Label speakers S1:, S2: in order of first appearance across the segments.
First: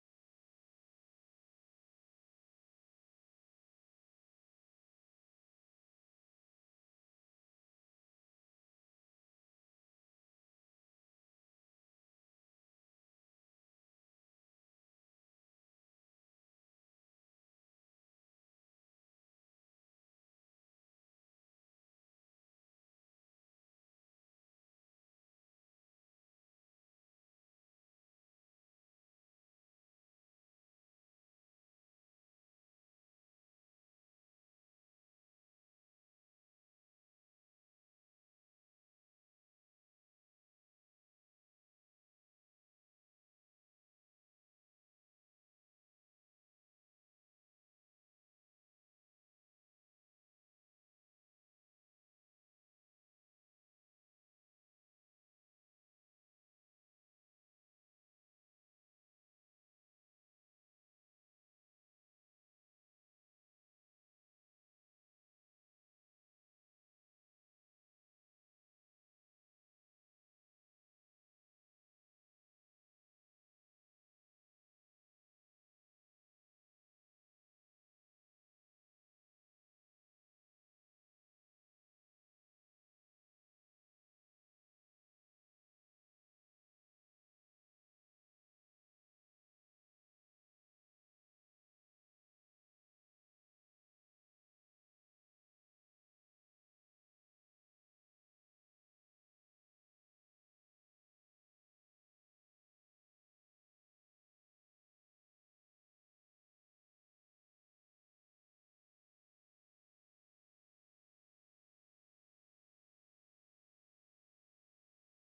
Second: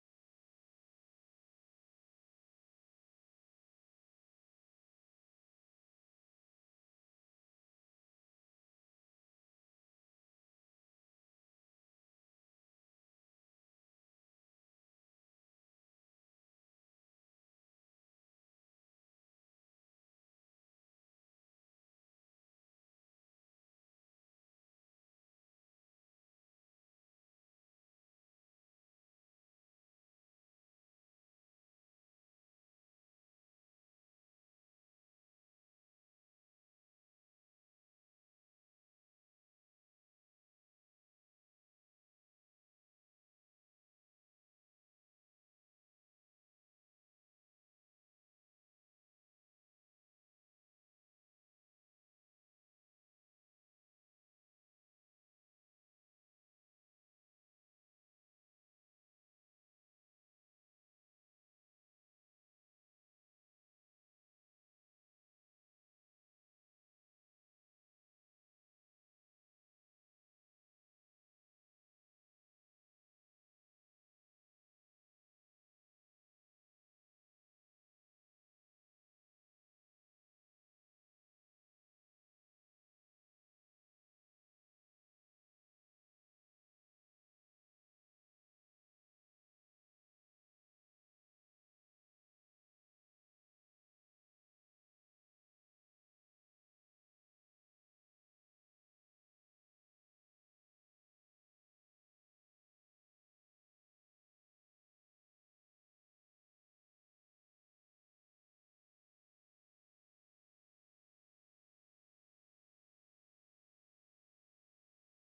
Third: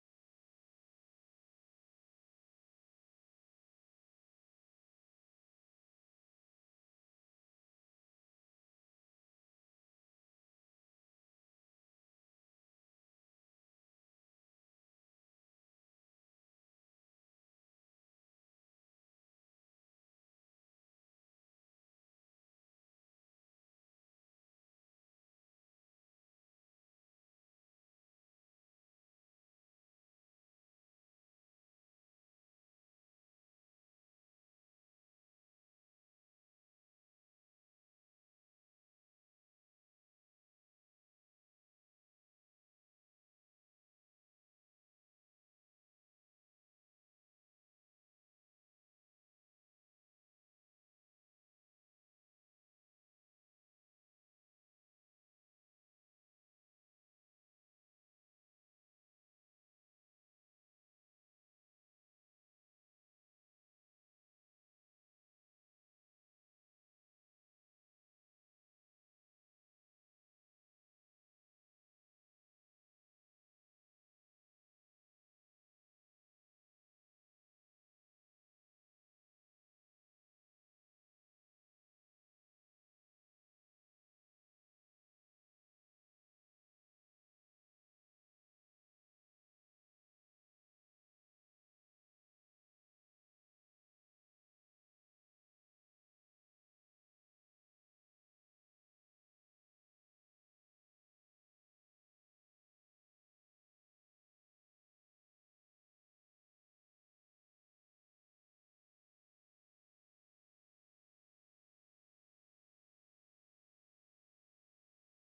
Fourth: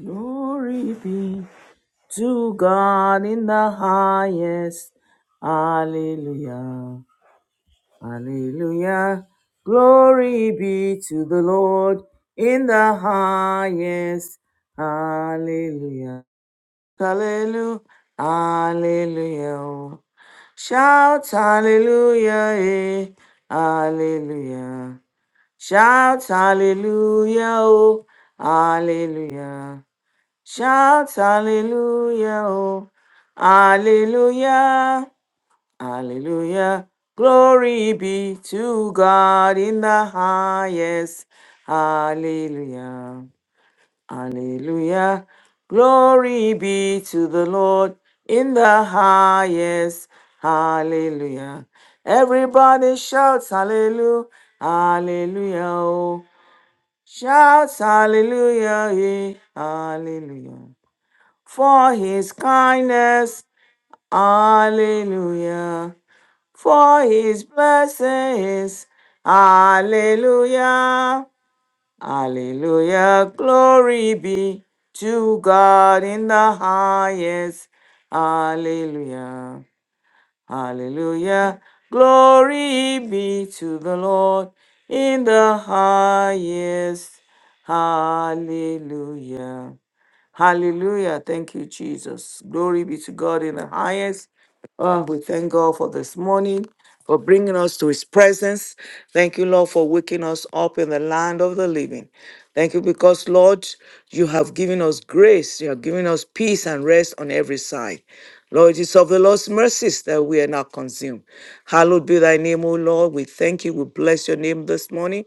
S1: Glory be to God in the highest. Hallelujah. Hallelujah. Glory be to the Lord in the highest. Hallelujah. Hallelujah. Hallelujah. Shout hallelujah. Eh. Hallelujah. Shout hallelujah. Oh. Hallelujah. Shout hallelujah, oh, hallelujah, hallelujah. Glory be to God in the highest. Hallelujah, hallelujah. Glory be to the Lord in the highest. Hallelujah. Everybody shouts hallelujah, hallelujah, oh. Shouts hallelujah, eh, hallelujah for his kindness. Hallelujah. For his blessings. Hallelujah. Hallelujah. Glory be to God in the highest. Hallelujah. Hallelujah. Glory be to the Lord in the highest. Hallelujah. Hallelujah. Thank you, Jesus. Glory be to God in the highest. Oh, we thank God for this morning, for bringing us to his presence. Thank you, Lord, for waking us up in the land of the living. Thank you because, Lord, you have given us grace. You have given us peace and rest on every side. Lord, it is of the Lord's mercies that we are not consumed. Hallowed be thy name, O Lord. We thank you. We bless your name this morning.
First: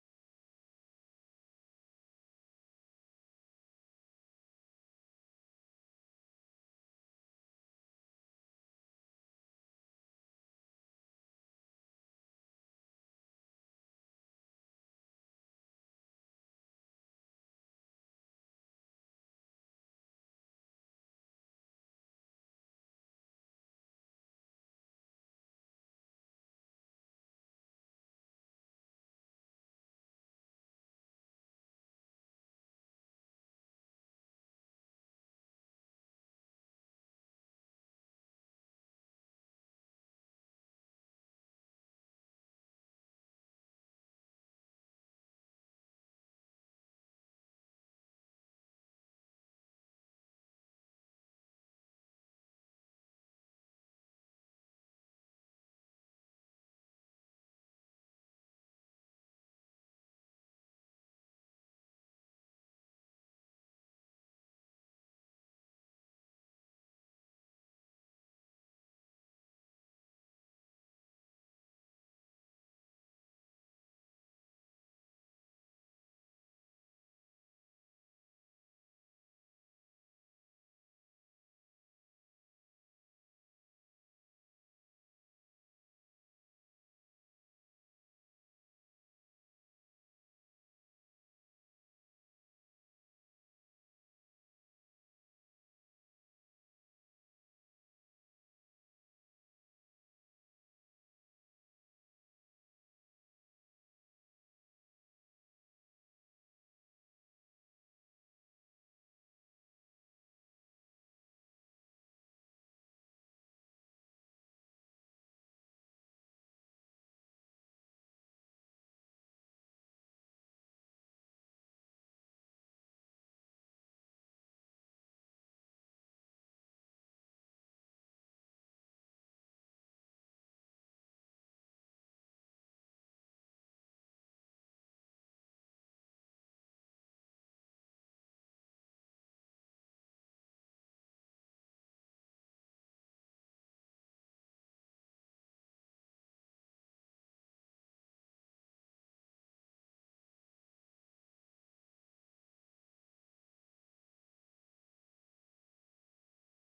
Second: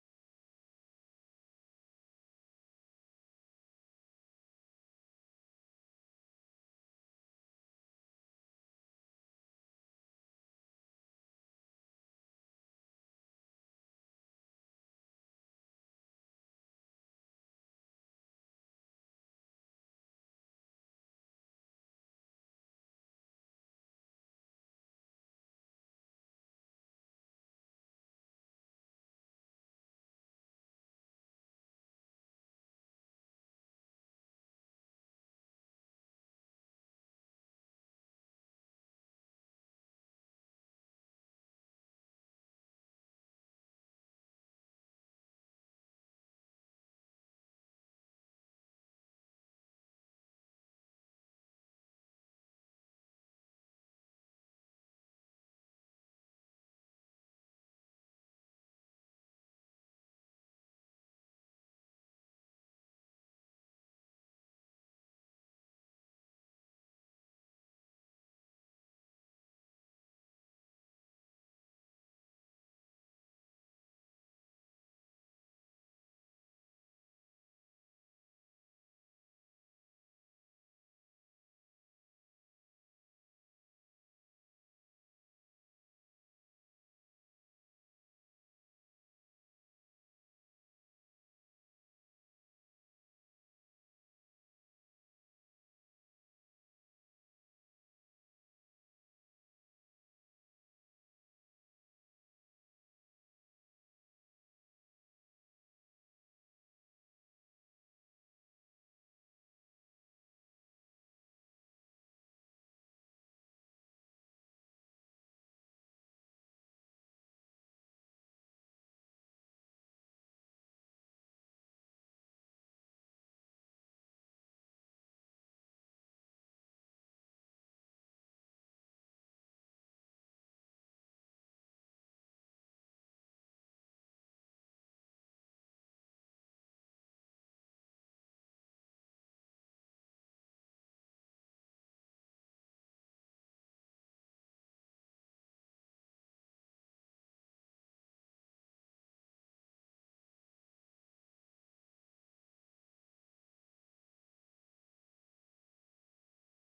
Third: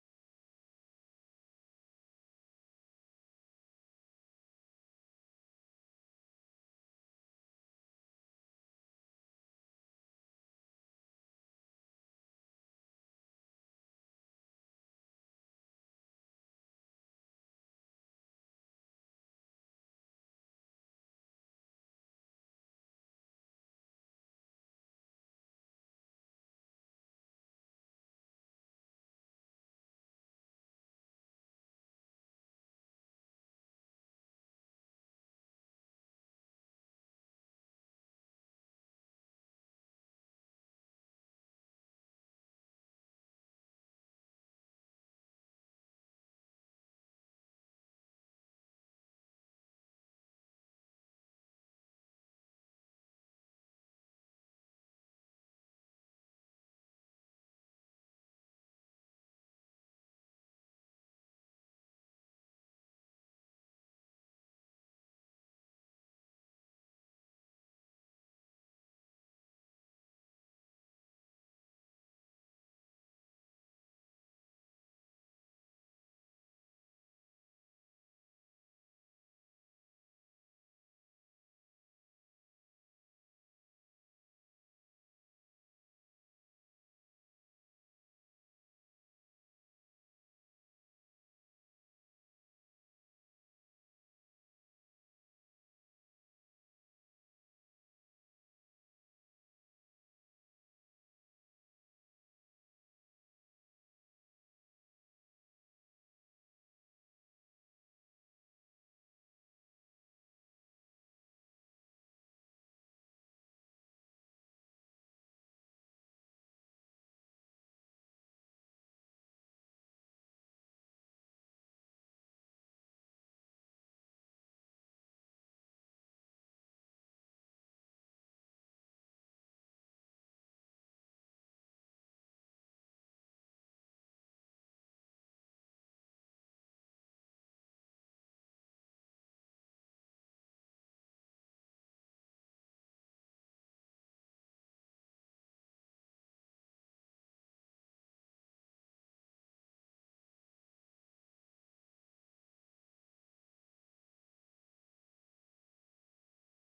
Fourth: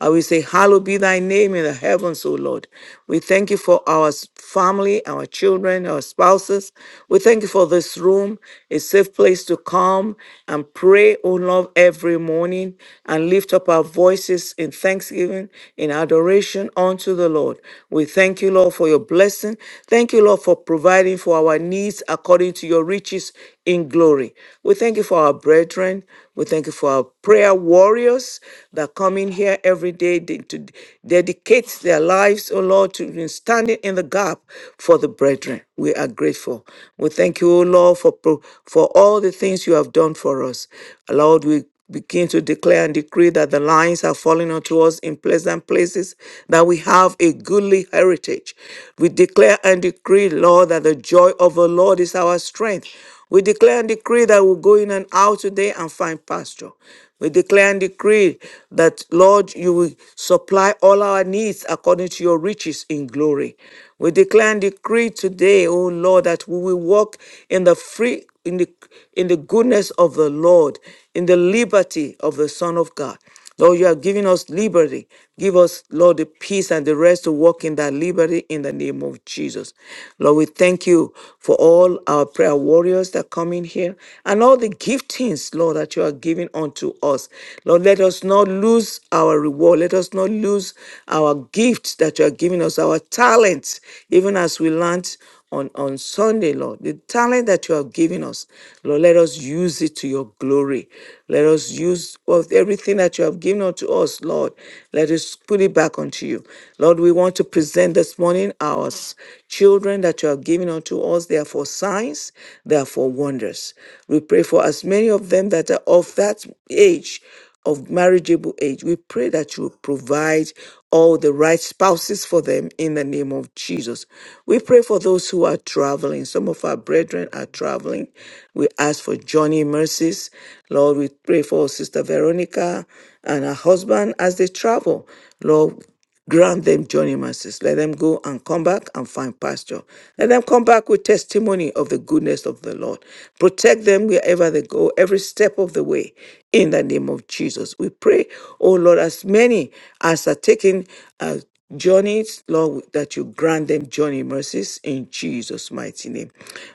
S1: And we say, Hallowed be thy name in the heavens, O Lord. We thank you for our s- family, our children, our spouses. We thank you for this room, a safe place to come and pray, O Lord, every morning and lift up our voices in thanksgiving, in adoration unto the Lord. We thank you, Lord, for your blessing. Thank you, Lord, for providing for our needs according to your riches in glory. We thank you for our brethren. We thank you for our prayer warriors that come in here every day de- to dedicate their lives, oh Lord, to in standing in the gap for the brethren. We are grateful. We thank you, oh Lord, for, pro- for all the things you have done for us. Lord, we begin to declare and decree that the lines are falling unto us in pleasant places, that we have a goodly heritage. We declare and decree, Lord, that the joy of the Lord is our strength. We declare and decree that we will go in and out today and find pasture. We declare and decree that, Lord, you will supply all our needs according to your riches in glory. We declare and decree today, O Lord, that we will walk in the free in the in the goodness of the Lord, in the liberty of the Son of God. Lord, you have given us liberty. Give us, Lord, the peace and the rest to walk in that liberty in the name of Jesus. Lord, we thank you for all our prayer warriors that come in here and all the giftings, Lord, that you are giving unto us. Lord, let us not lose our reward. Let us not lose our gifts that you are giving us, our talents, even as we learned on, on Sunday, Lord. The talent that you have given us, Lord, let us use it to your glory. Let us use of everything that you have given unto us, Lord. Let us put it back unto you. Lord, we want to present this morning our s- children that you have given unto us. They are for signs, they are for wonders. We pray for as many of them that are of that age of marriageable age. We pray that you will provide all the right spouses for them in the name of Jesus. We pray for those who are traveling. Some of our brethren are traveling. We ask for Johnny mercies. Lord, we pray for Sister Veronica and her husband as they travel. Lord, Grant them journey mercies. Let them go and come back and find pasture. Let them come back with testimony of the goodness of the Lord. Protect them wherever they go, every step of the way. In the name of Jesus, we pray, oh Lord, as many as are taking uh, journeys, Lord, that you grant them journey mercies in Jesus' mighty name.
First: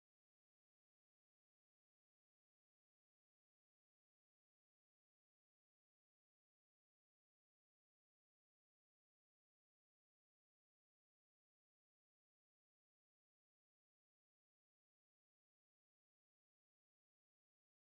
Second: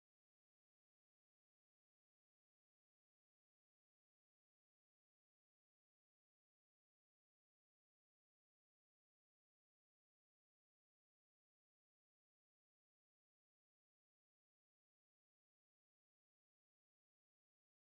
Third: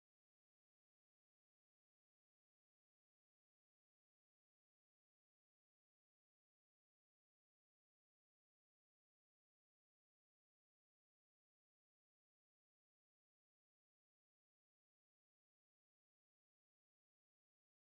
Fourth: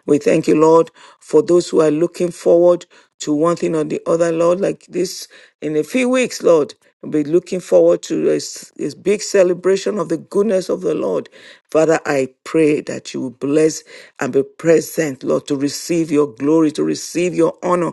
S1: We thank you, Lord, for those who are looking forward to one thing or the other, Lord, like this in a few weeks, Lord. We'll be looking forward to this, this big celebration of the goodness of the Lord. Father, I pray that you will bless and be present, Lord, to receive your glory, to receive your honor,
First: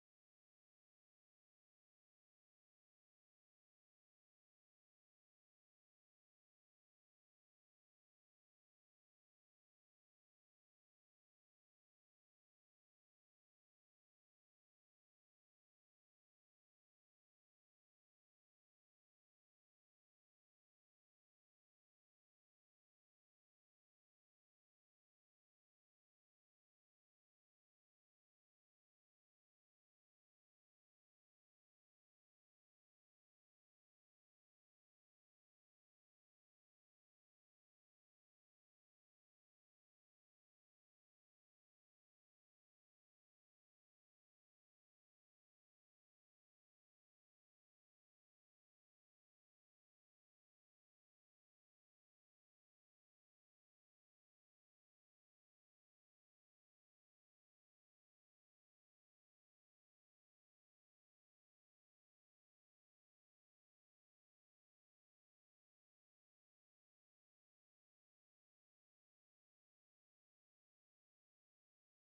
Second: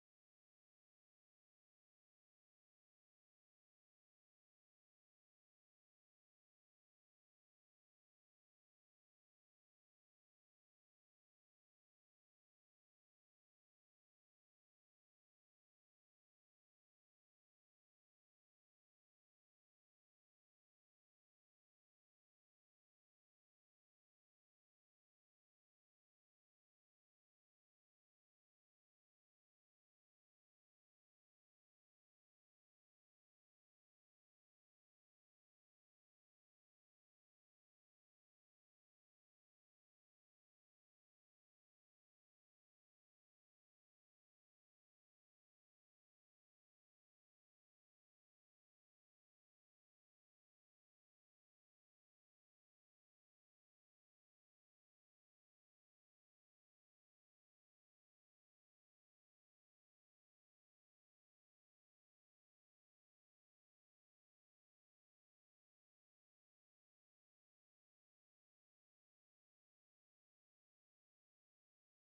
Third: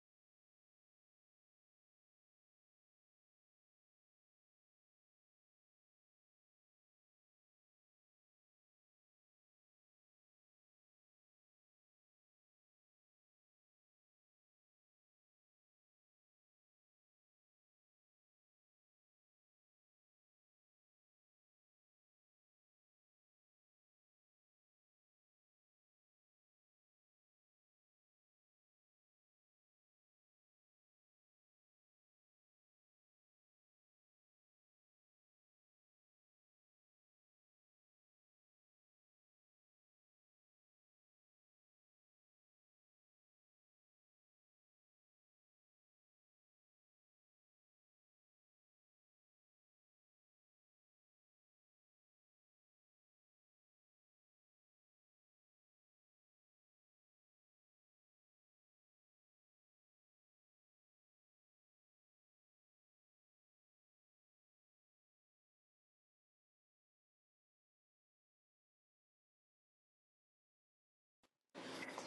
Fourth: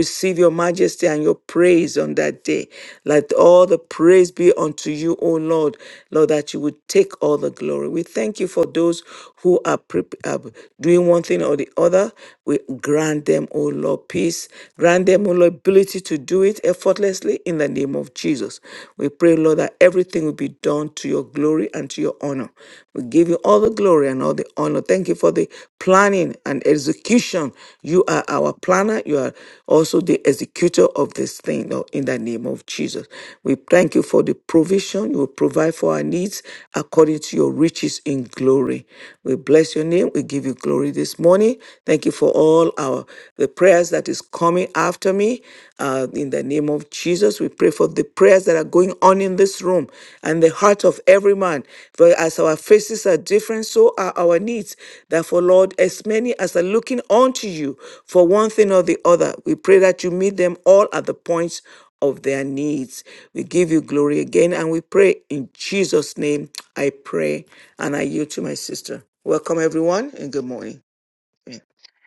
S1: receive your majesty and your praise on that day. Let all the praise be unto you, O Lord, Lord, that you would take all the glory. We thank you for those who are, prep are doing one thing or the other. We grant them, O Lord, peace. Grant them, O Lord, ability to do it effortlessly in the name of Jesus. We pray, Lord, that everything will be done to your glory and to your honor. We give you all all the glory and all the honor. Thank you for the planning and execution. You are our planner. You are also the executor of this thing Lord, in the name of Jesus. We thank you for the provision. You will provide for our needs according to your riches in glory. We bless your name. We give you glory this morning. Thank you for all our the prayers that is coming after me uh, in the name of Jesus. Jesus, we pray for the prayers that are going on in this room and the heart of every man. For as our faces are different, so are our needs. Therefore, Lord, as many as are looking unto you for one thing or the other, we pray that you meet them all at the points of their needs. We give you glory again and we pray in Jesus' name. I pray and I yield to my sister. Welcome, everyone, and good morning.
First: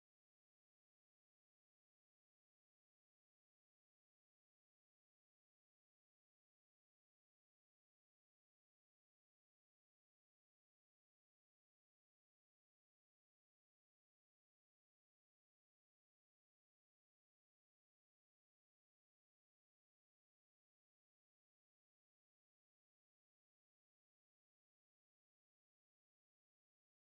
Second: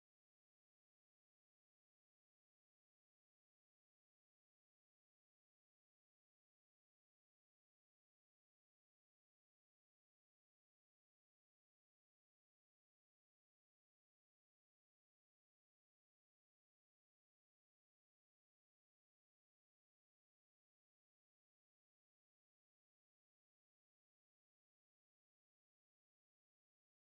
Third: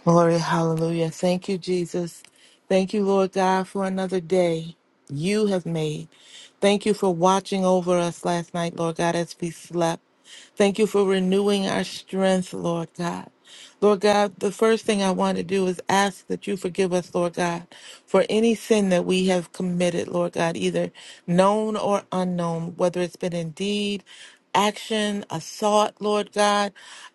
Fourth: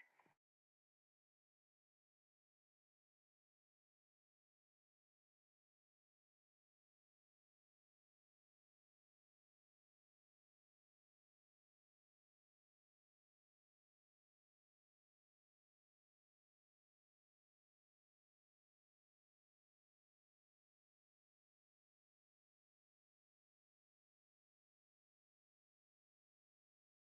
S2: Glory, hallelujah. Thank you, Jesus. Thank you, Lord God, for another day you have made. Thank you for watching over us last night, Lord God, as we slept. Thank you for renewing our strength, Lord God. Lord God, the first thing I want to do is ask that you forgive us, Lord God, for any sin that we have committed, Lord God, either known or unknown, whether it's been in deed, action, a thought, Lord God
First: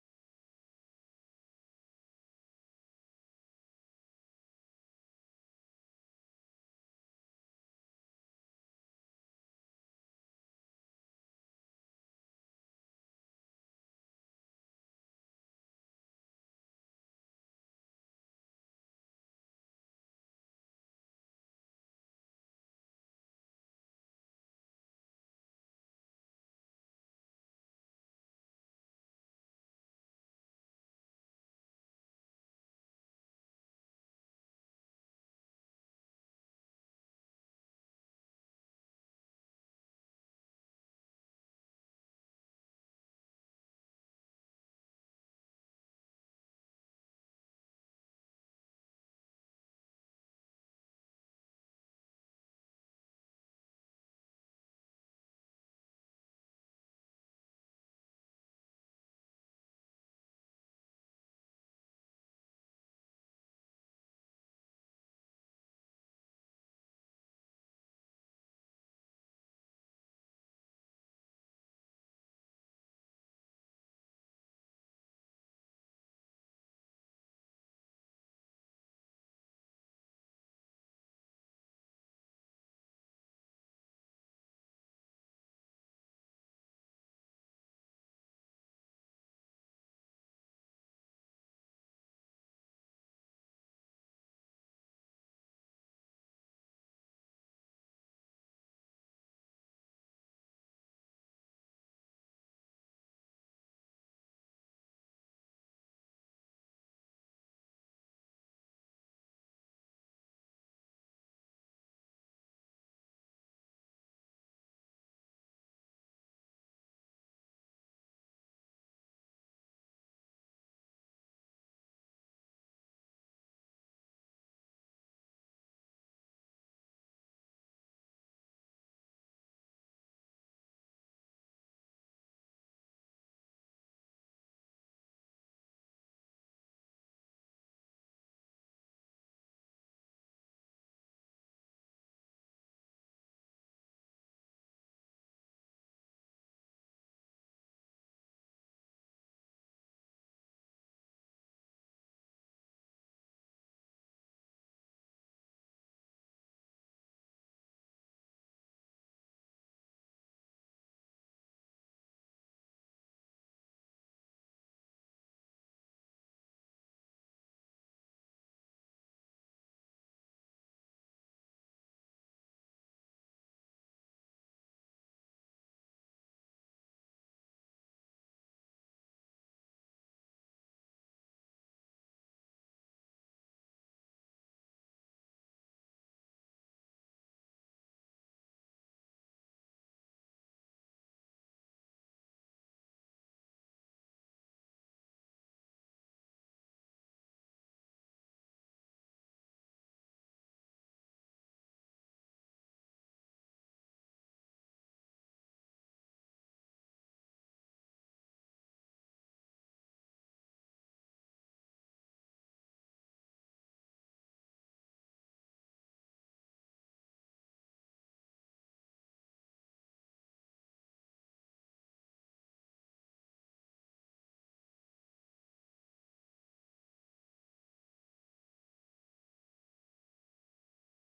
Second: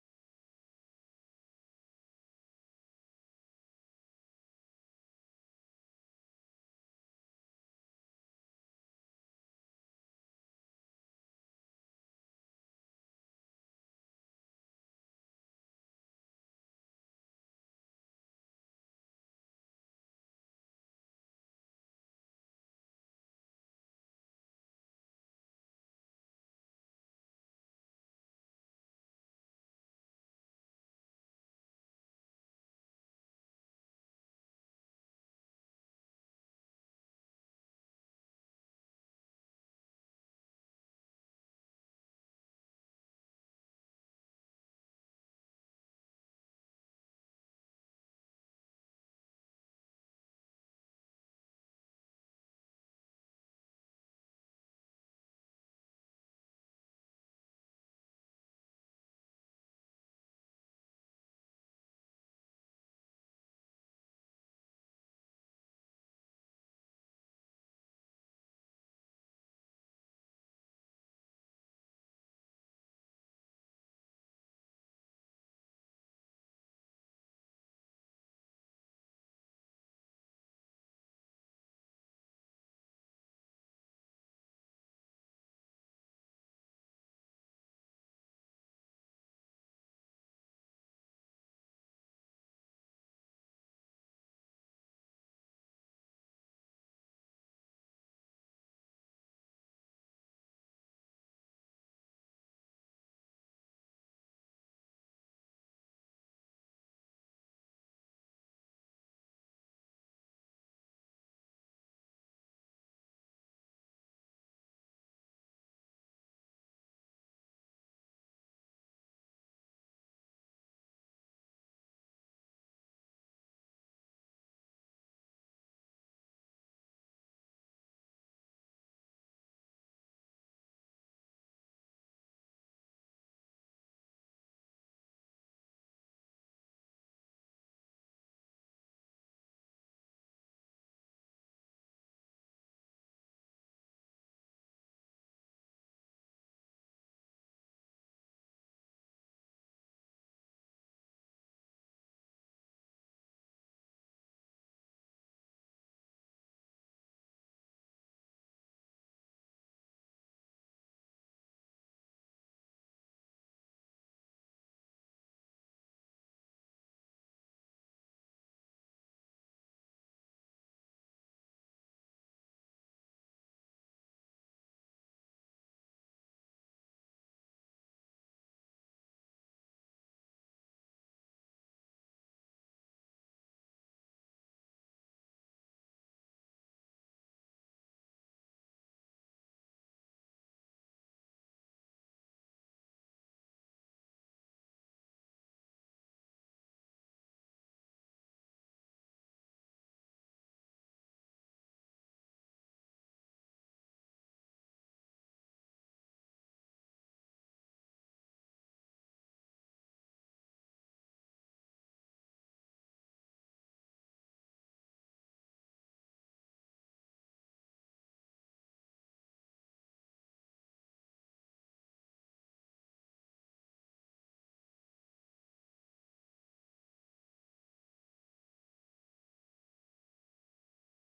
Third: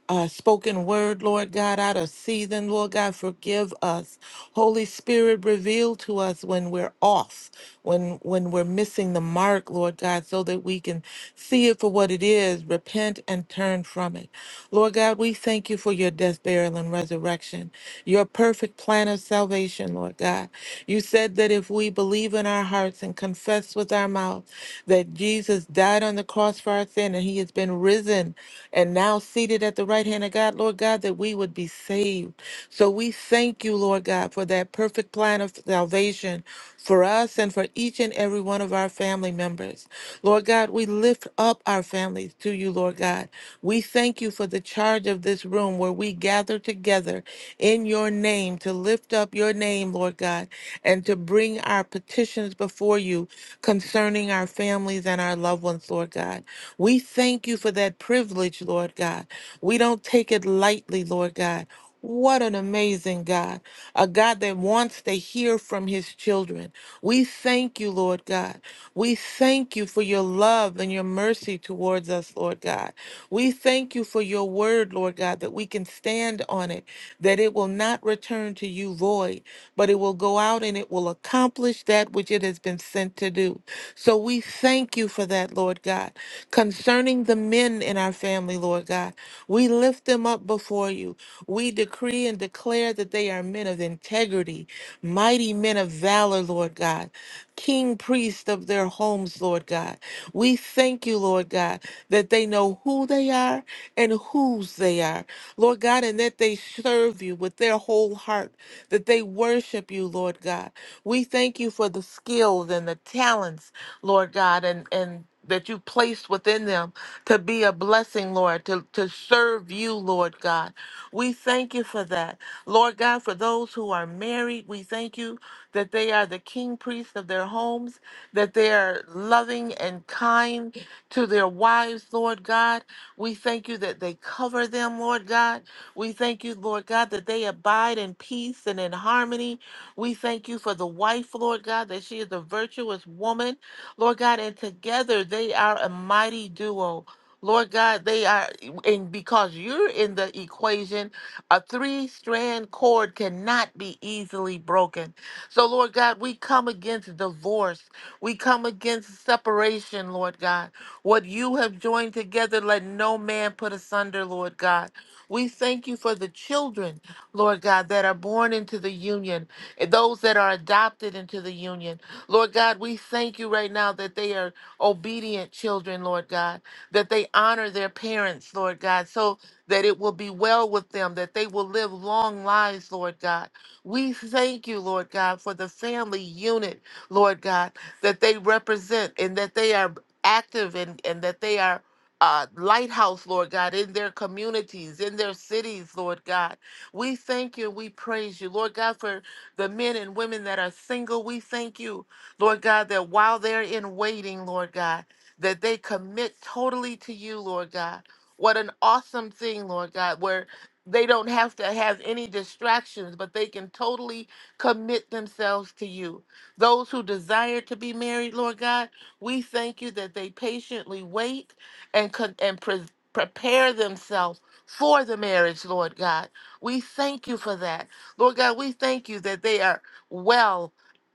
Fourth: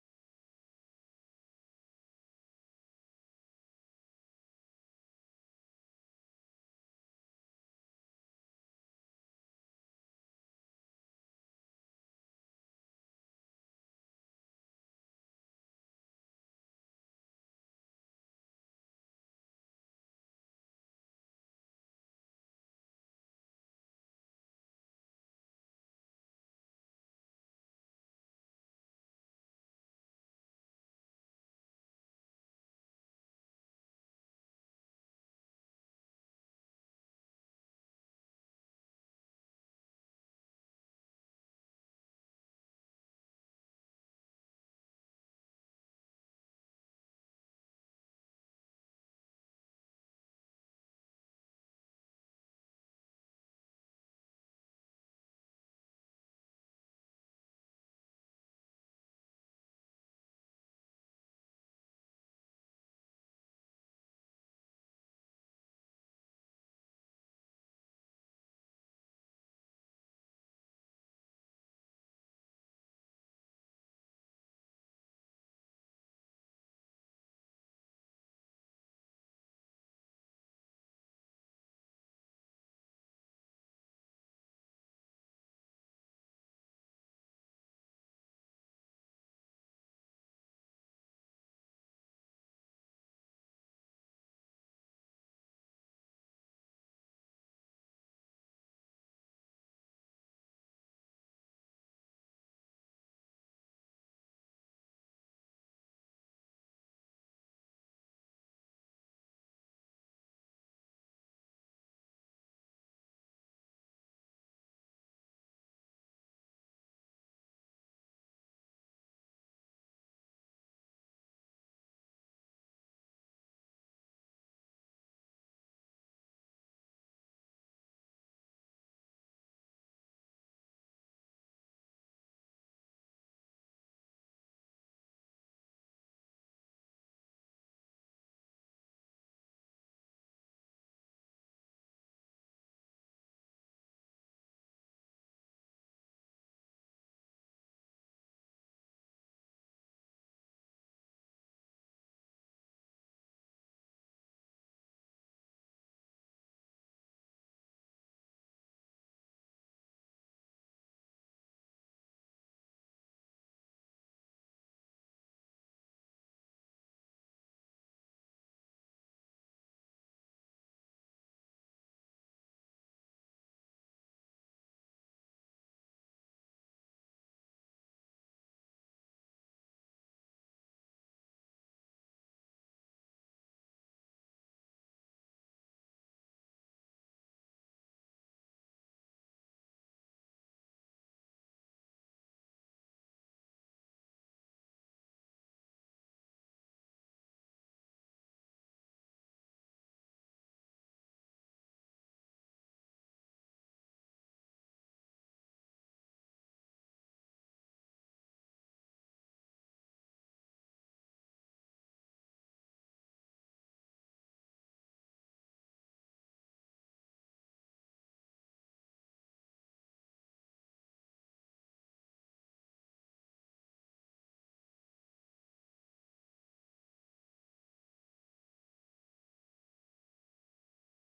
S2: uh, spoken word, Lord God, out of season. Lord God, forgive us. Holy Spirit, reveal to us when we're off, when when we're missing the mark, Lord God, so that we can see it for what it is, repent and turn from it. Lord God, we thank you for your death, burial, and resurrection, your perfect plan of salvation, Lord God. You said that if we believe in our hearts and confess with our mouth that Jesus died on the cross for our sin and he has been risen and now seated at the right hand of God, Lord God, that we would be saved. So we thank you, Lord God, for that perfect plan of salvation for us and for each and every one of our family members. Lord God, we lift up our families to you, Lord God. We thank you for the charge of this room where we gather together in your name to lift up your name, Lord God, and to bring our petitions before you concerning our families and our loved ones, Lord God. We thank you for that privilege, Lord God. We don't take it lightly, Lord God. What an amazing God, a God that wants to hear from his children. We thank you, Lord God. We thank you for your love and your mercy towards us, Lord God. We thank you for your word, Lord God, that we can stand on it, that it will not return to you void, but it will go out and it will accomplish that which it has been sent to do. So we thank you for that, Lord God. Concerning the men in our family, Lord God, we lift them up before you. We decree and declare that they are men of integrity, mighty men of valor, Lord God, king priest of their homes, Lord God. We thank you, Lord God, that they know who they are and whose they are, Lord God, and that they serve you with their whole heart, that they worship you, Lord God. We thank you for the skills and the talents, Lord God, and, and that you placed within them to be a blessing, Lord, to, to serve you, Lord God. We thank you for that. Lord God, for those who are married, we thank you that they are the king priests of their homes, that they are loving and kind to their wives, Lord God. We thank you that they cover them, Lord God. We thank you, Lord God, that they abide in peace and in harmony. We thank you for the wife, Lord God, that she is a virtuous woman Lord God, and together they are a mighty duo. Lord God, they are, and because you're in the equation, a three strand cord cannot be easily broken. So, Lord God, we come against divorce. We come against separation, Lord God. What you have joined together, let no man put asunder, Lord God. We thank you for the children, Lord God, that are born into the union, those that are adopted into the union. Lord God, we thank you right now that they are obedient children, Lord God, that they honor their parents, Lord God, so that it will be well with them, that they will live long lives, Lord God. We thank you, Lord God, for the family unit, Lord God, that they represent and that they are active and, and that they are uh, lighthouse, Lord God, in their communities, in their cities, Lord God. We thank you. We praise you, Lord God, for the men and women that are single. We thank you Lord God, that while they're in waiting, Lord God, that they commit totally to you, Lord God. What an awesome thing, Lord God, where they don't have to have any distractions, but they can totally commit themselves to you. Those who desire to be married, Lord God, we thank you that they patiently wait and con- and pre- prepare themselves for the marriage, Lord God. We thank you for that. Lord God, we thank you that they are well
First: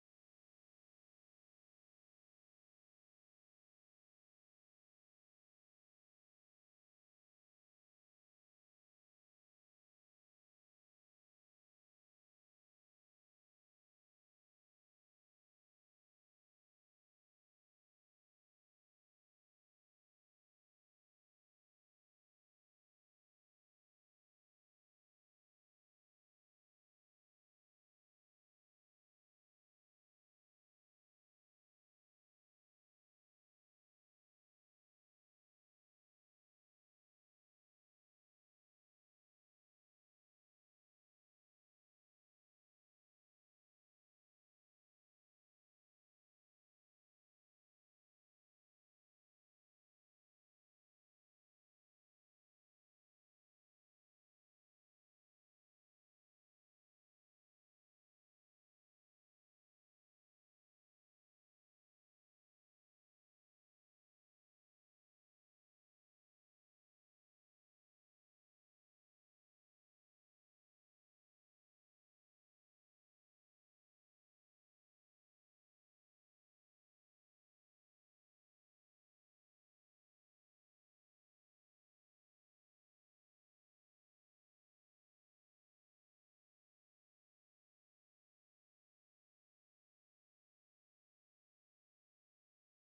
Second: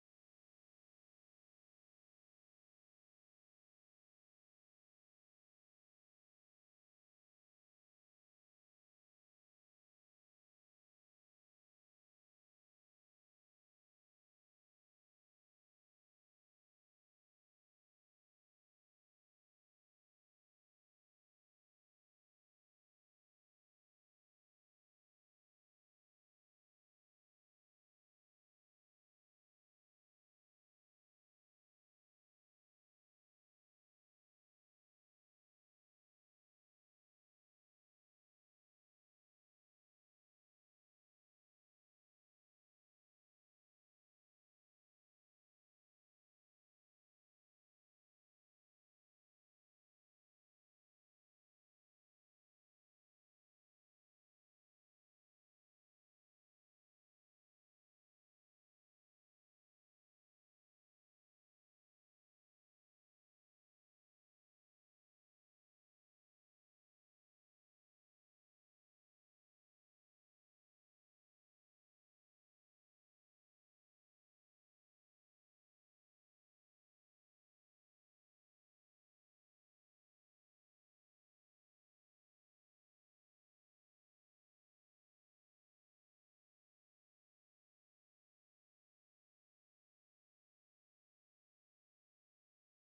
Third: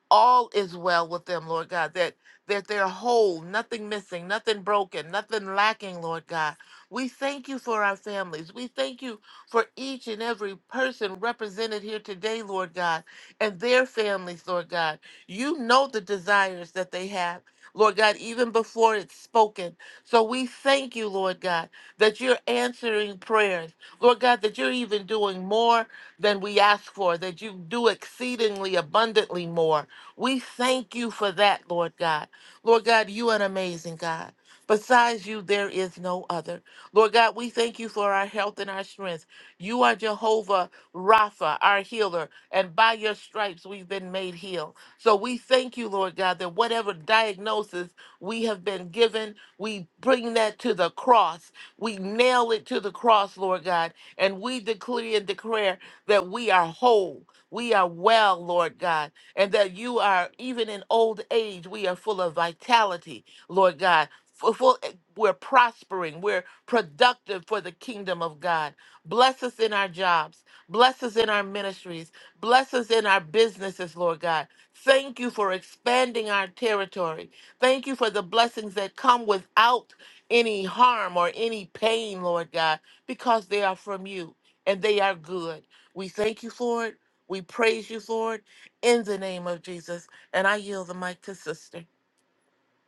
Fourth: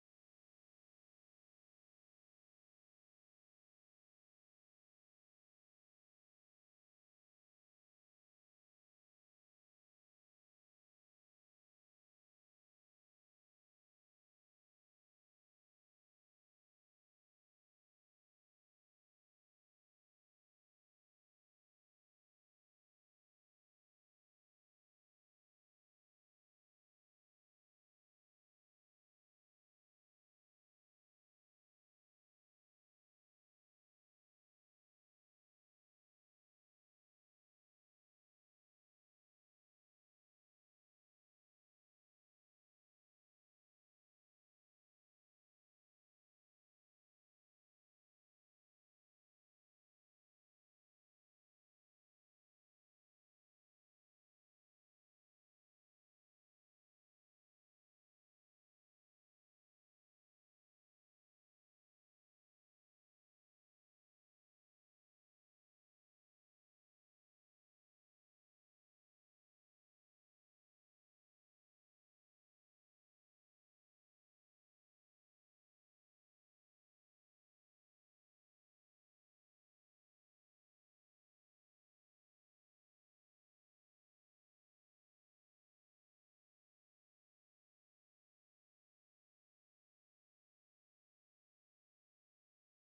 S2: all is well with them, Lord God, that that they're whole, nothing missing, nothing broken, nothing lacking, Lord God. We thank you for our families. We thank you for each and every person represented here today, Lord God, and their families, Lord God. You know the desires that they have, Lord God, even before it's spoken. So we thank you, Lord God, that you're answering prayers. Lord God, that you're even doing more than we ask for, that you do exceedingly abundantly more. We thank you for that, Lord God. Lord God, you are an amazing God. Besides you, there is no other. Lord God, we thank you for our health and our strength. You are Jehovah Rapha, our healer, and by your stripes we've been made heal. So we thank you, Lord God, that whatever diagnosis we have been given, we bring that to the cross. We nail it to the cross, Lord God, and we declare and declare that we are whole. We are well, Lord God and that you are, even in old age, we are full of vitality, Lord God. Fu- Full, eh, we're prospering, we're productive for the kingdom of God. Bless us in our jobs, bless us in our ministries, bless us in our businesses, Lord God. Thank you for expanding our territory. Thank you for the blessings that come without any harm or any pain, Lord God, because they are from you and they are good. We thank you for it. We praise you for it in the name of Jesus. And I yield the mic to sister.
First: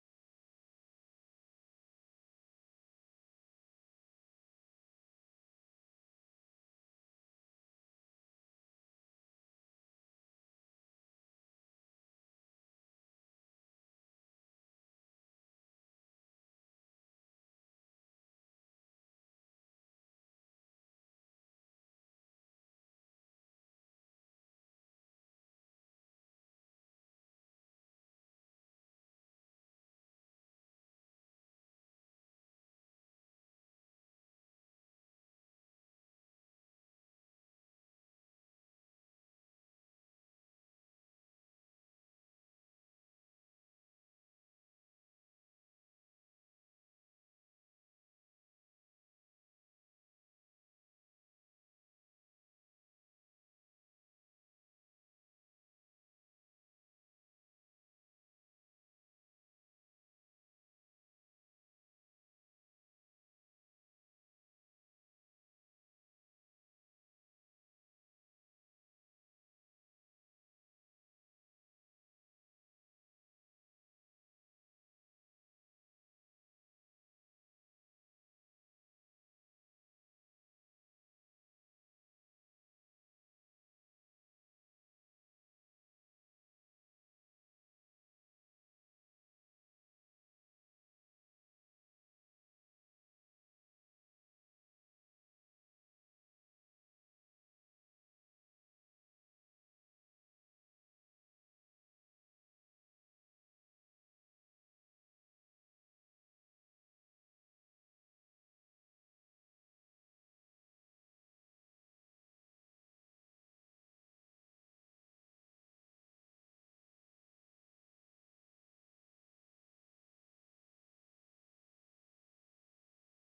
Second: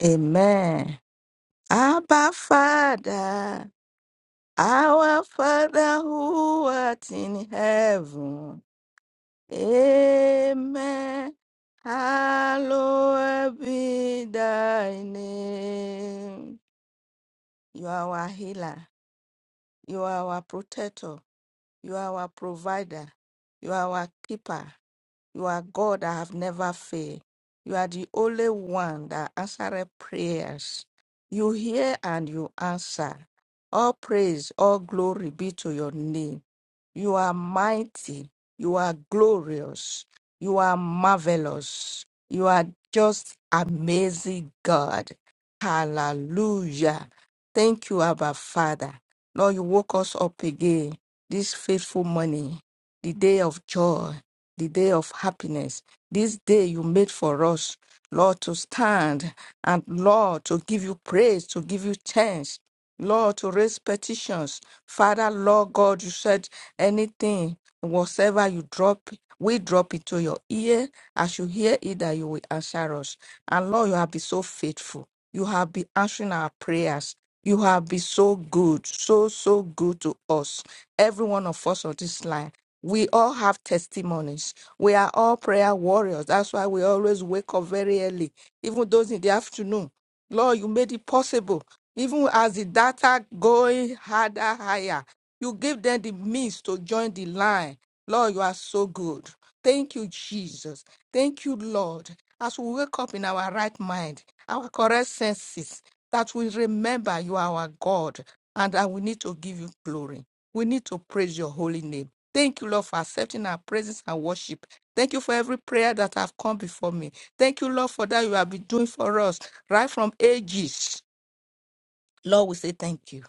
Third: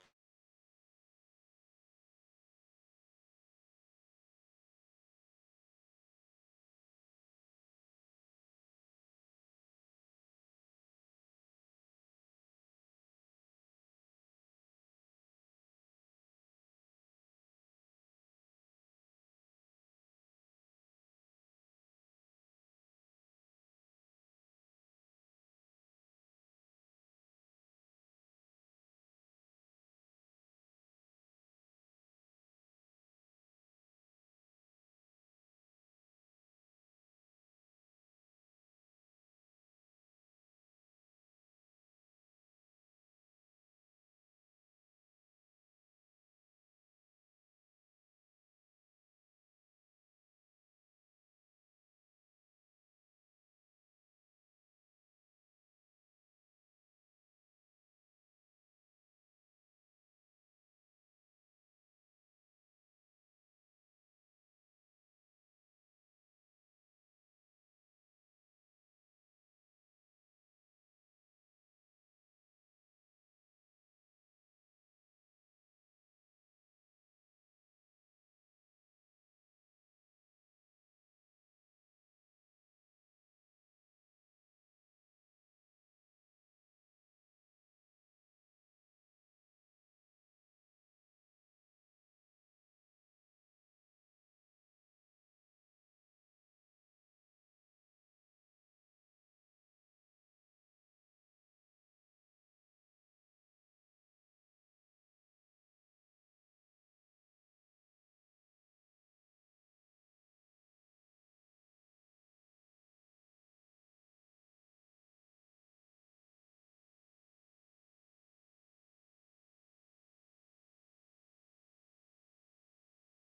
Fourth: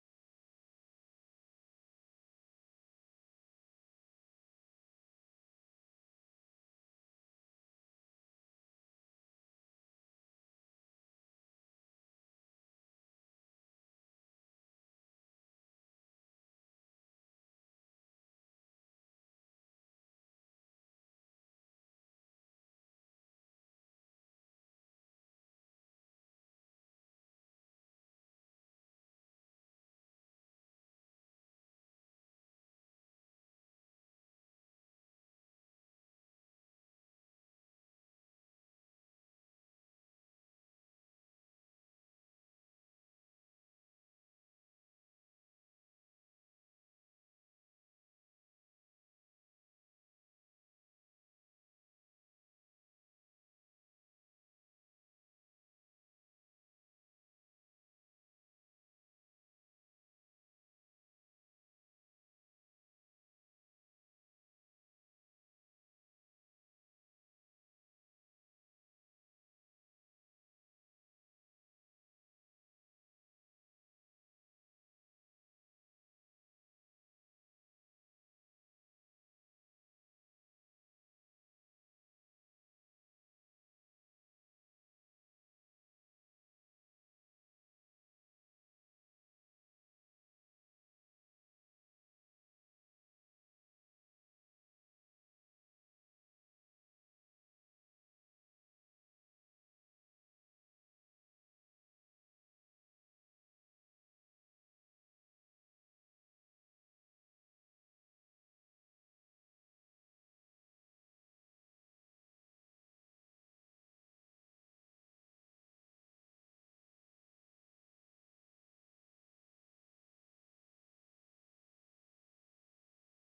S3: Amen. Abba Father, our Father who art in heaven. Amen. Hallowed be thy name. You are our healer. You are our protector. You are our provider. You are our keeper. You are God that have never failed. You are the only one that answered prayers. You hear and you answer. All praise, all glory be to your name. You are mighty. You are glorious. You are marvelous. You are just amazing God. Hallelujah. Thank you, Abba Father. Lord, you woke us up again this faithful morning, the day of joy the day of happiness, this day you made for us, Lord, to stand and Lord, to give you praise, to give you thanks. Lord, to raise petitions. Father, Lord God, you said anything, whatsoever you drop, we drop it to your ear. As you hear it, that you will answer us. And Lord, you have been so faithful. You have been answering our prayers. You have been so good, so, so good to us. Every one of us on this line. We all have testimonies. We are all prayer warriors. That's why we always wake up very early, even those in the afternoon. Lord, you made it possible. Even as the data going harder, higher, you give them the means to join the line. Lord, you are so good. Thank you, Jesus. Thank you, Lord. As we wake up in our right mind, our correct senses, that we remember you are our God and that we need to give you glory. We need to praise your holy name. Thank you, Lord, for accepting our praises and worship. Thank you for every prayer that have come before me. Thank you, Lord, for that you have been doing for us right from ages. Lord, we say thank you.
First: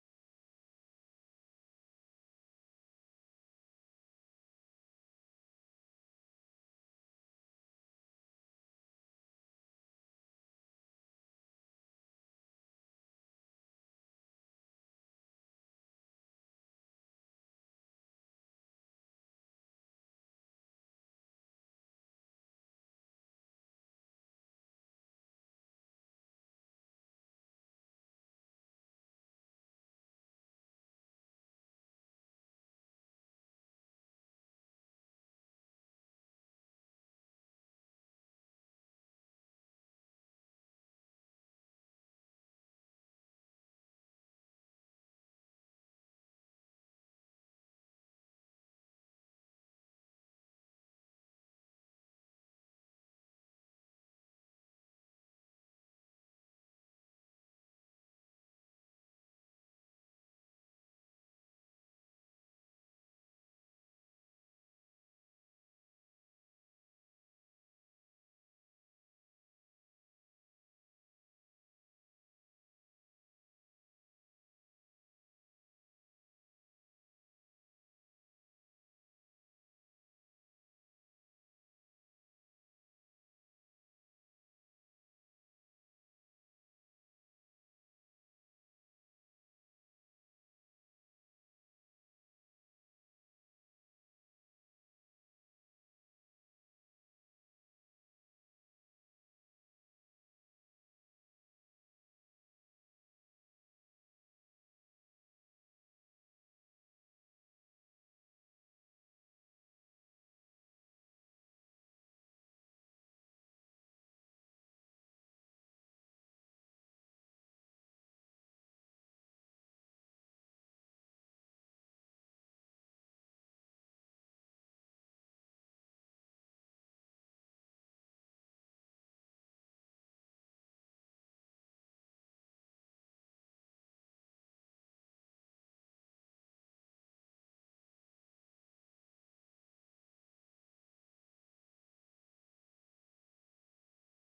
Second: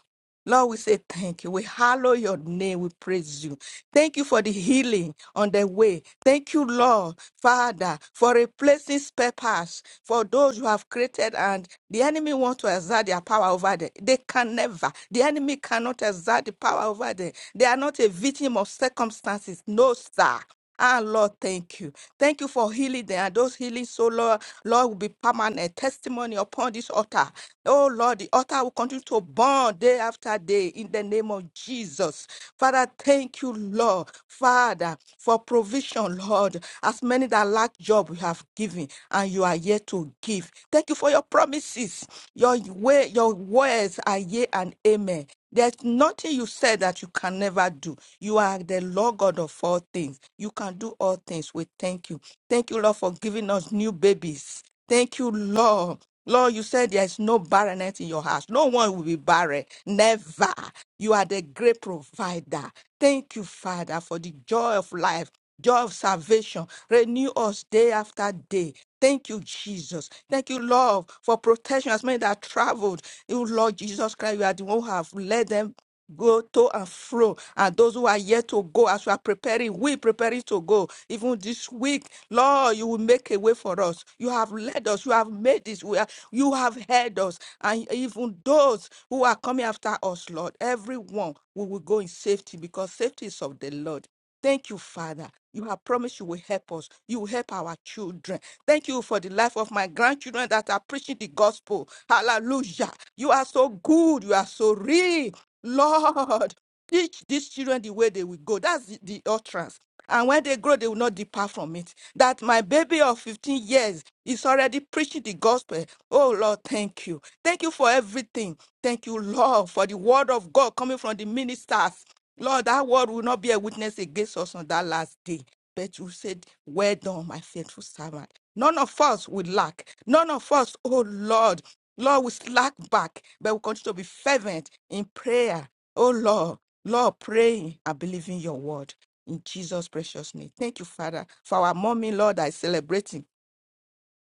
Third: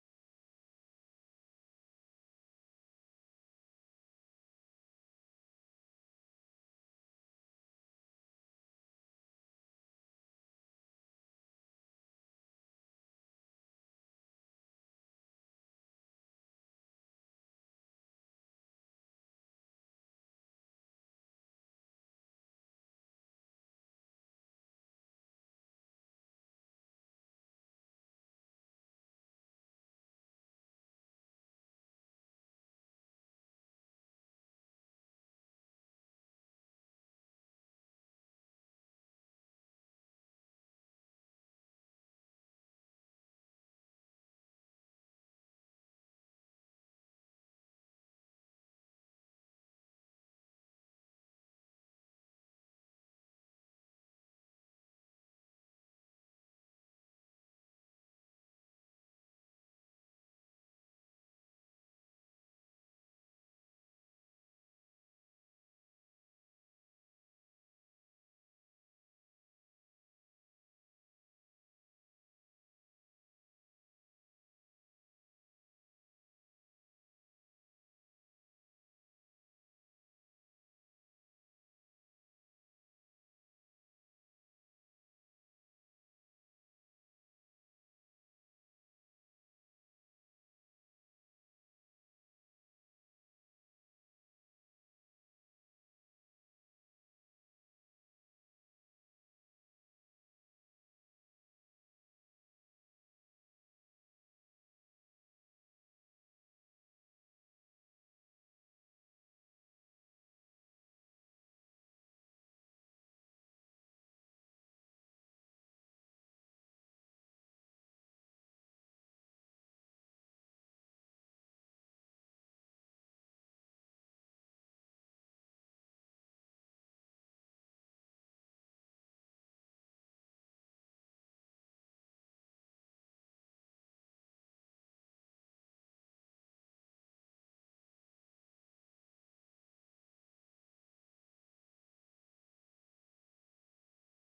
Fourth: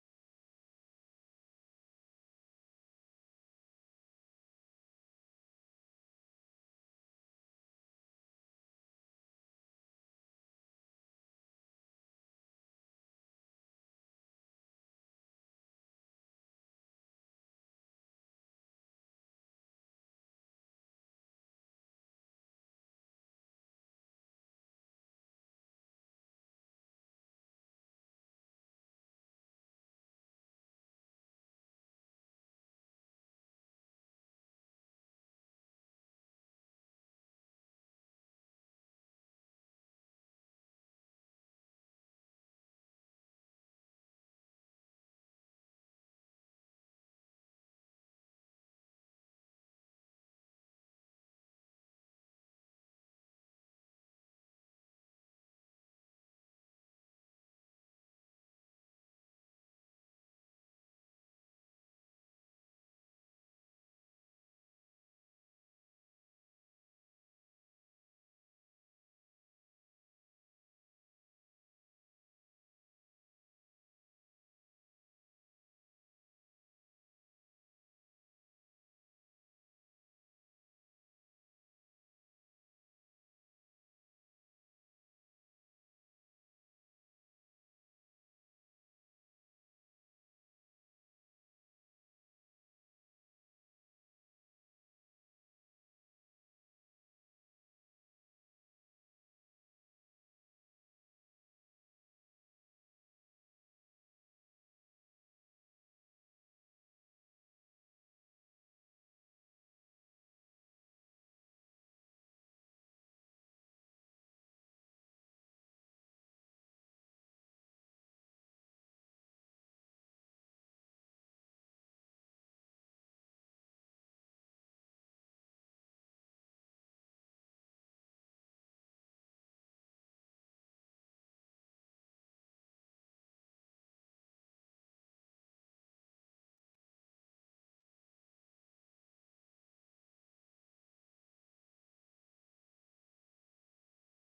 S3: Lord, we say thank you. We hallow your name. We praise you. Thank you for the healing on the way. Thank you, Lord, Father, for replacing spare parts for those you have created and the enemy want to exert their power over them. They can never. The enemy cannot exert the power over them. They are not a victim of circumstances. No, sir. Ah, Lord, thank you. Thank you for healing them. And those healings, so Lord, Lord, will be permanent testimony upon this altar. Oh, Lord, the altar will continue to burn day after day in the name of Jesus. Father, thank you, Lord, Father, for provision, Lord. As many that lack job, you have given, and you are yet to give. Thank you for your promises. Your way, your words are yea and amen. There's nothing you said that you can never do. You are the Lord God of all things. You can do all things. We thank you. Thank you, Lord, for giving us new babies. Thank you, Lord. Lord, you said there is no barrenness in your house. No one will be barren. Never. You are the great provider. Thank you, Father, for the joy of life, joy of salvation. Renew us day after day. Thank you, Jesus. Thank you, Lord, for protection as many that traveled. You, Lord Jesus Christ, you are the one who have led them go to and fro. And those who are yet to go, as we are preparing, we preparing to go. Even this week, Lord, you will make a way for us. You have led us. You have made this. We are, you have heard us. And even those who are coming after us, Lord, everyone, we will go in safety because safety is of the Lord. Thank you, Father. You have promised you will help us. You will help our children. Thank you for the life of my grandchildren that are preaching the gospel. Hallelujah. You are so good. You are so real. Lord, teach these children the way they will go. That's the, the utterance. And when they grow, they will not depart from it. That my baby of 15 years is already preaching the gospel. Oh, Lord, thank you. Thank you for everything. Thank you, Lord, for the word of God coming from the ministers. Lord, that word will not be a witness against us on that last day. But you said, Well done, my faithful servant. None of us will lack. None of us, oh Lord, Lord, will slack back, but we continue to be fervent in prayer. Oh Lord, Lord, praying and believing your word in Jesus' precious name. Thank you, Father, for our mommy, Lord, that is celebrating.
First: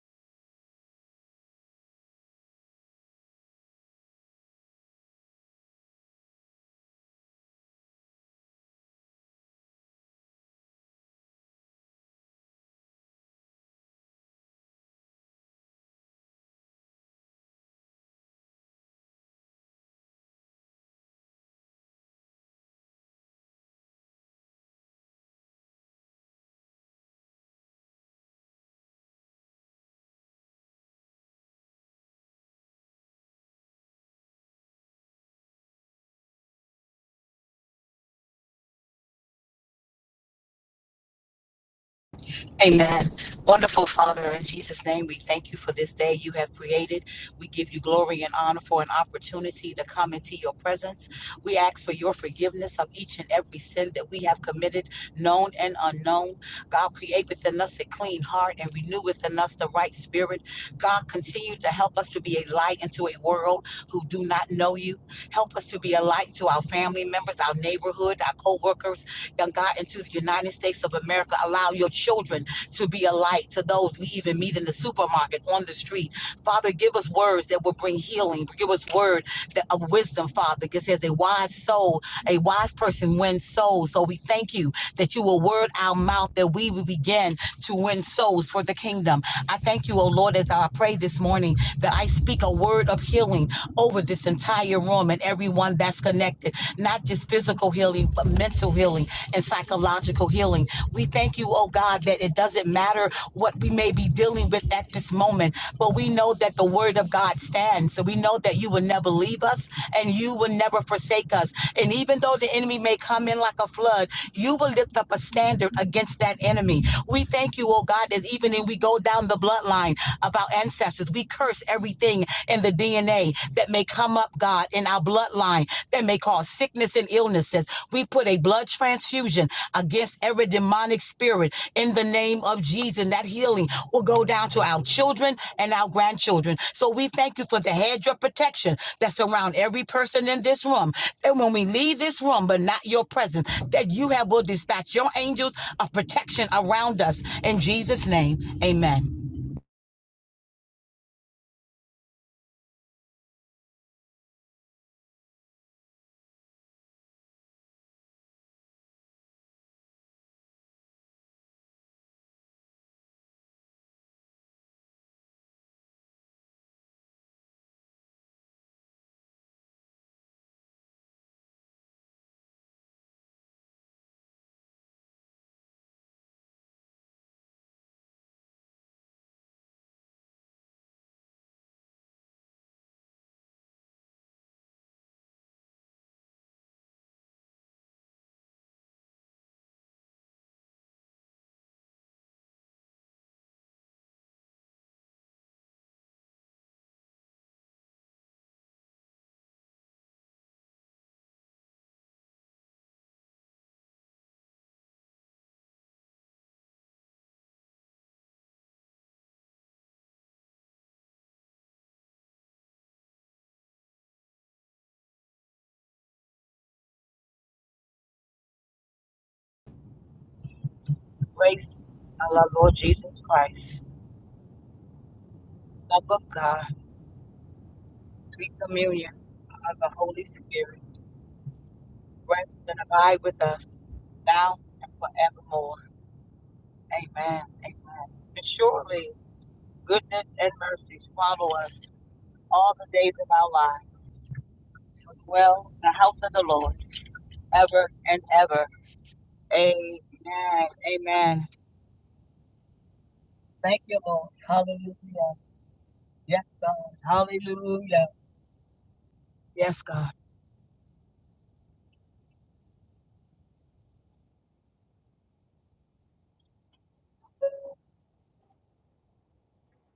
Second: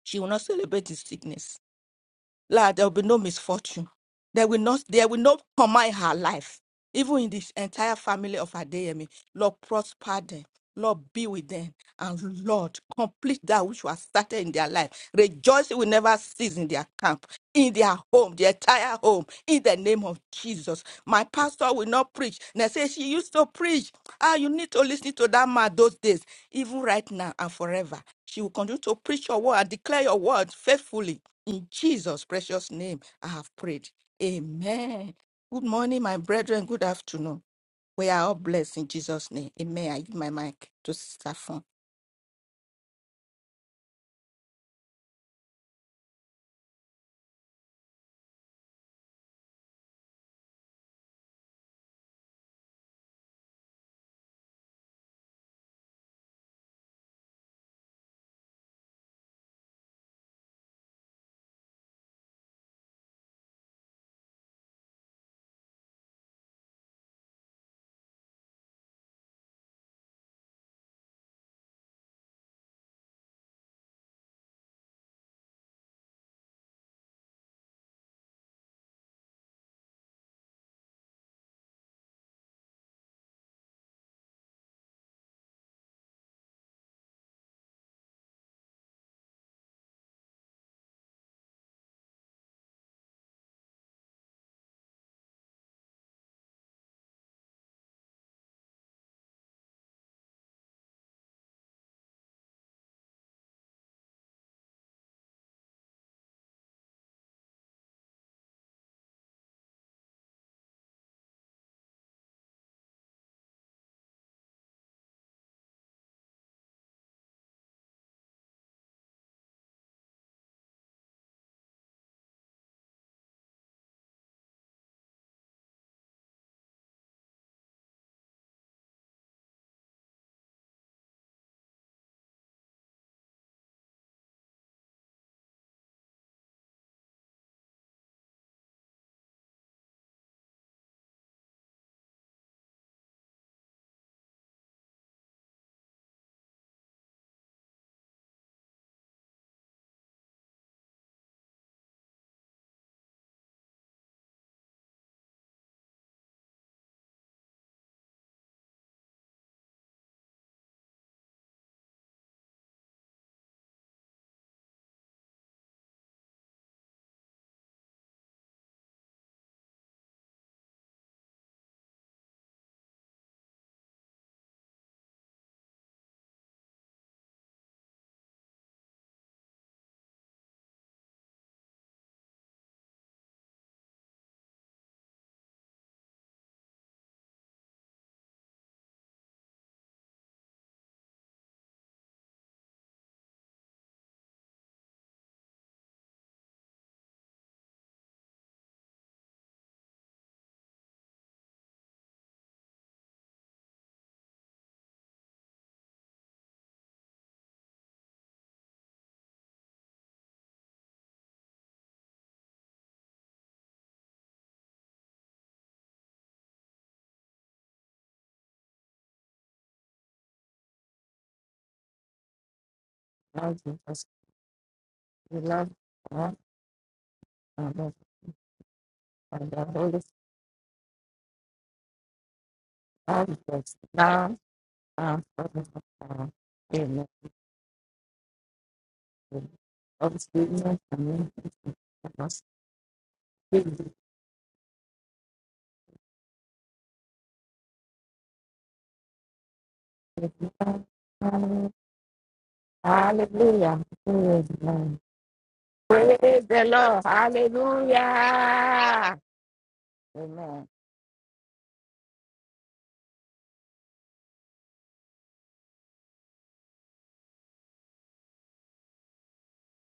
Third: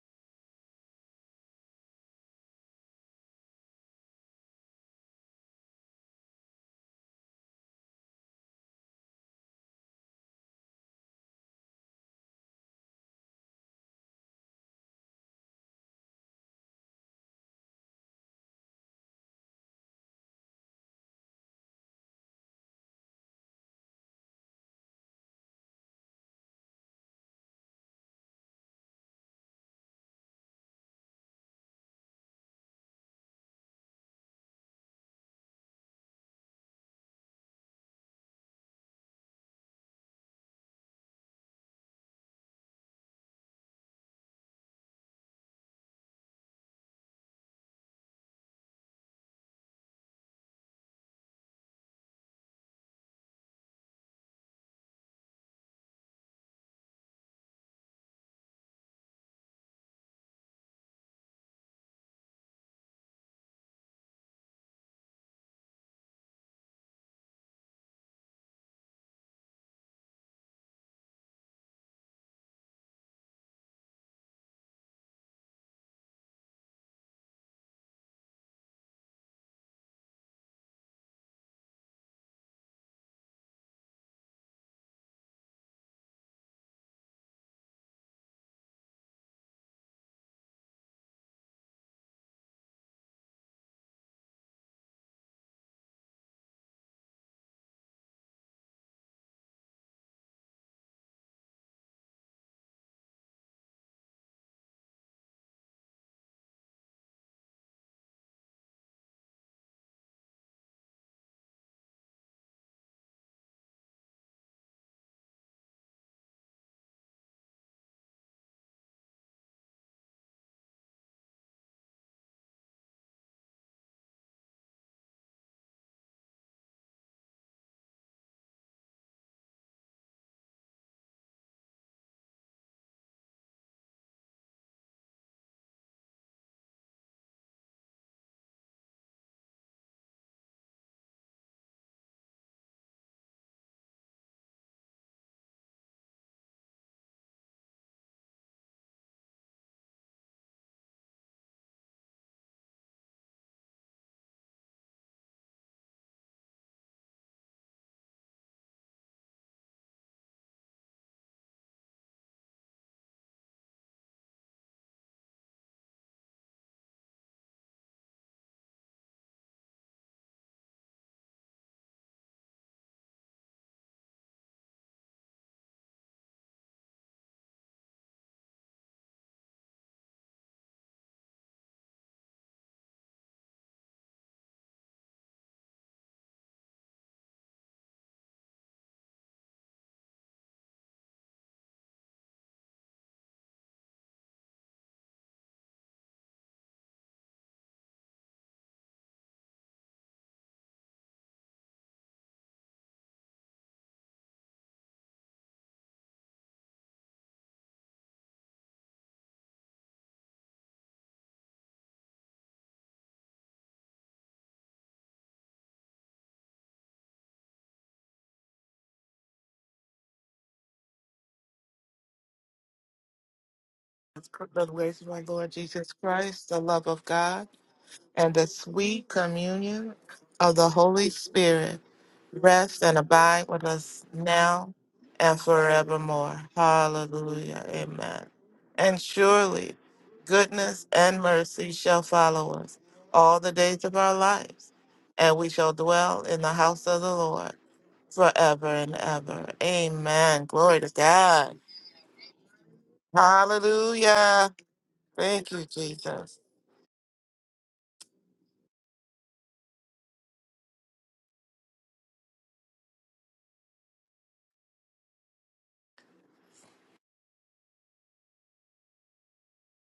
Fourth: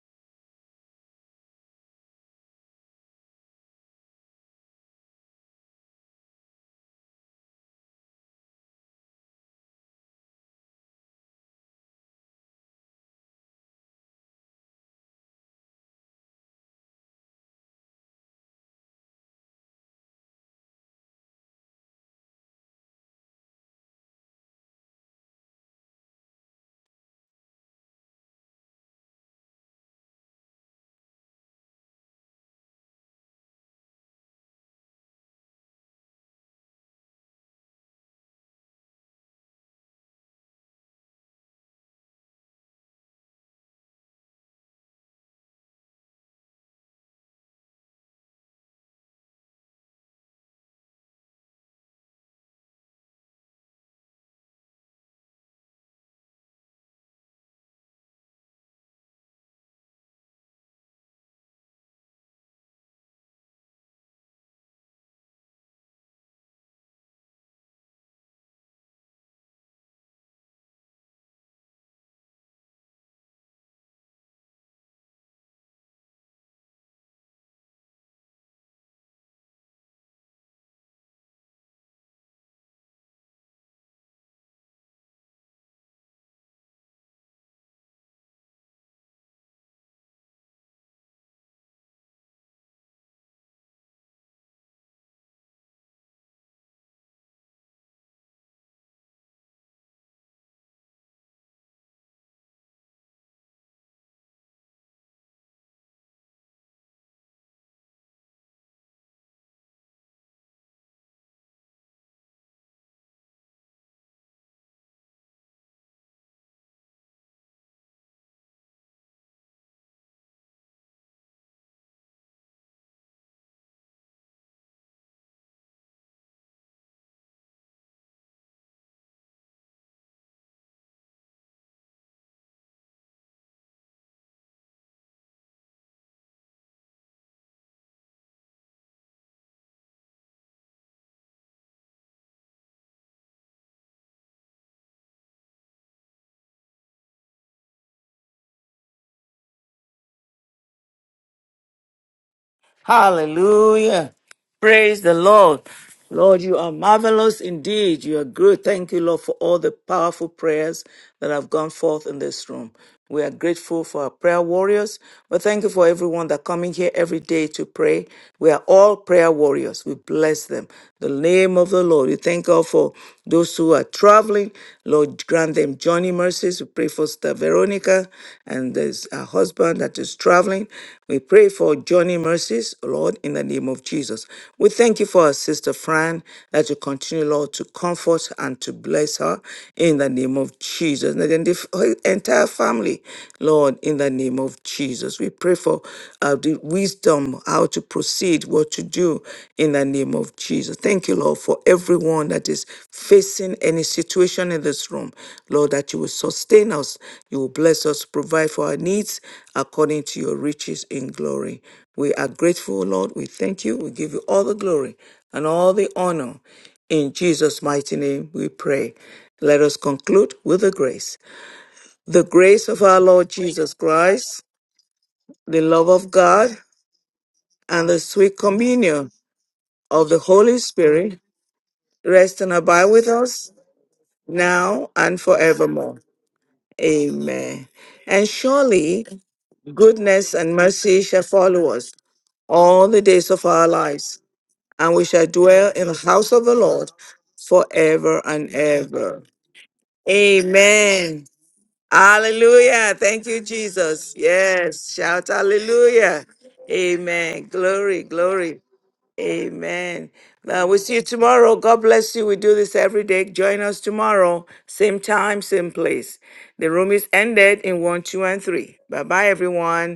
S3: She will not celebrate his sickness. Lord, there will be no misfortune. There will not, there will not command her life. Even in this entire family of Adeyemi, Lord, prosper them. Lord, be with them. And Lord, complete that which was started in their life. Rejoicing will never cease in their camp, in their home, their entire home, in the name of Jesus. My pastor will not preach. And I say, she used to preach. Ah, you need to listen to that man those days, even right now and forever. She will continue to preach your word and declare your word faithfully in Jesus' precious name, I have prayed. Amen. Good morning, my brethren. Good afternoon. We are all blessed in Jesus' name. Amen. I give my mic to Sister Fun.
S4: Amen. Wonderful Father, in Jesus' name, we thank you for this day you have created. We give you glory and honor for an opportunity to come into your presence. We ask for your forgiveness of each and every sin that we have committed, known and unknown. God, create within us a clean heart and renew within us the right spirit. God, continue to help us to be a light into a world who do not know you. Help us to be a light to our family members, our neighborhood, our co workers, and God, into the United States of America. Allow your children to be a light to those we even meet in the supermarket, on the street. Father, give us words that will bring healing. Give us word that, of wisdom, Father. It says a wise soul, a wise person wins souls. So we thank you that you will word our mouth that we will begin to win souls for the kingdom. I thank you, O Lord, as I pray this morning that I speak a word of healing over this entire room and everyone that's connected, not just physical healing, but mental healing and psychological healing we thank you, oh God, that it doesn't matter what we may be dealing with at this moment, but we know that the word of God stands. So we know that you will never leave us and you will never forsake us. And even though the enemy may come in like a flood, you will lift up a standard against that enemy. We thank you, oh God, that even when we go down the bloodline of our ancestors, we curse everything in the DNA that may come up, God, in our bloodline, that may cause sickness and illnesses. We put a blood transfusion against every demonic spirit in the name of Jesus. And that healing will go down to our children and our grandchildren. So we thank you for the hedge of protection that's around every person in this room. And when we leave this room, but not your presence, that you have will dispatch your angels of protection around us. In Jesus' name, amen.
S1: Hallelujah. Praise the Lord. Lord, you are marvelous indeed. You are good. Thank you, Lord, for all the powerful prayers that have gone forth in this room. We are grateful for our prayer warriors. But thank you for everyone that coming here every day to pray. We are all prayer warriors. We bless them. The name of the Lord. We thank God for those who are traveling. Lord, Lord, grant them journey mercies. We pray for Sister Veronica and there's her husband that is traveling. We pray for journey mercies, Lord, in the name of Jesus. We thank you for our sister Fran that you continue, Lord, to comfort and to bless her in the name of Jesus. And then the f- her entire family, Lord, in the name of Jesus. We pray for uh, the wisdom, how to proceed, what to do in the name of Jesus. Thank you, Lord, for everyone that is facing any situation in this room. Lord, that you will sustain us, you will bless us, provide for our needs according to your riches in glory. We are grateful, Lord. We thank you. We give you all the glory and all the honor. In Jesus' mighty name, we pray. Let us conclude with the grace.
S4: Grace
S1: The
S4: of our
S1: grace
S4: Lord
S1: of our
S4: Jesus
S1: Lord
S3: Lord
S1: Jesus
S4: Christ,
S3: Jesus,
S1: Christ,
S2: The grace of my
S3: we
S2: Lord
S1: the
S3: love
S1: love
S2: Jesus
S4: love
S1: of
S4: of
S3: God
S2: Christ,
S1: God,
S2: the
S4: God,
S2: love of God,
S3: and
S1: and
S3: the
S1: the
S2: and
S1: sweet
S2: the
S4: sweet
S2: sweet
S1: communion
S4: communion
S3: and the
S4: of the
S2: communion
S1: of the
S3: Holy
S4: Holy
S2: of
S1: Holy
S2: the
S4: Spirit.
S2: Holy
S1: Spirit
S2: Spirit
S1: rest and
S4: rest and
S2: rest
S1: abide
S2: and
S1: with
S4: abide with
S2: abide
S1: us
S3: Spirit,
S2: with
S3: is
S4: us
S2: us
S3: now
S4: now
S2: now
S1: now
S4: and
S1: and
S3: and
S2: and
S4: forevermore.
S1: forevermore.
S3: forevermore.
S2: forevermore.
S3: Amen.
S4: Amen.
S2: Hallelujah.
S1: Amen.
S4: Amen.
S2: Amen.
S1: And
S4: And
S2: And
S1: surely
S4: surely
S2: surely
S3: Of
S1: goodness
S4: goodness and
S1: and
S3: goodness
S2: goodness
S4: mercy
S1: mercy
S2: and
S1: shall
S3: and
S4: follow
S1: follow
S2: mercy
S4: us
S1: us
S2: shall follow
S4: all
S2: us
S4: the
S1: all the
S4: days of
S1: days
S2: all
S1: of
S4: our
S2: the
S1: our
S2: days
S4: lives.
S2: of our
S1: lives,
S2: lives,
S1: and we
S4: We
S1: shall
S2: and we
S4: Dwell
S2: shall
S1: dwell
S4: in
S1: in
S4: the
S1: the
S4: house
S2: dwell
S1: house
S4: of
S2: in
S4: the
S1: of
S2: the
S1: the
S4: Lord
S2: house
S1: Lord
S2: of the Lord
S4: ever
S1: forever
S4: and
S1: and
S2: forever
S4: ever.
S2: and
S1: ever.
S2: ever. Amen.
S4: Amen.
S2: Glory to
S1: Amen.
S3: mercy.
S4: Amen.
S2: God.
S1: Hallelujah.
S3: I
S1: Thank you,
S4: Thank
S3: am
S4: you,
S1: Jesus.
S4: Lord.
S2: Hallelujah.
S1: Yes. Shout
S4: Hallelujah.
S2: Thank you,
S3: Praise
S1: hallelujah.
S2: Jesus.
S4: Yes,
S3: the
S4: God.
S3: Lord.
S1: Amen. Glory,
S4: Hallelujah.
S1: glory.
S4: Yes, God.
S1: Amen. Uh, we'll see you tomorrow. God bless you. We do this every day. Join us tomorrow. Same time, same place. The room is ended in one, two, and three. Bye bye, everyone.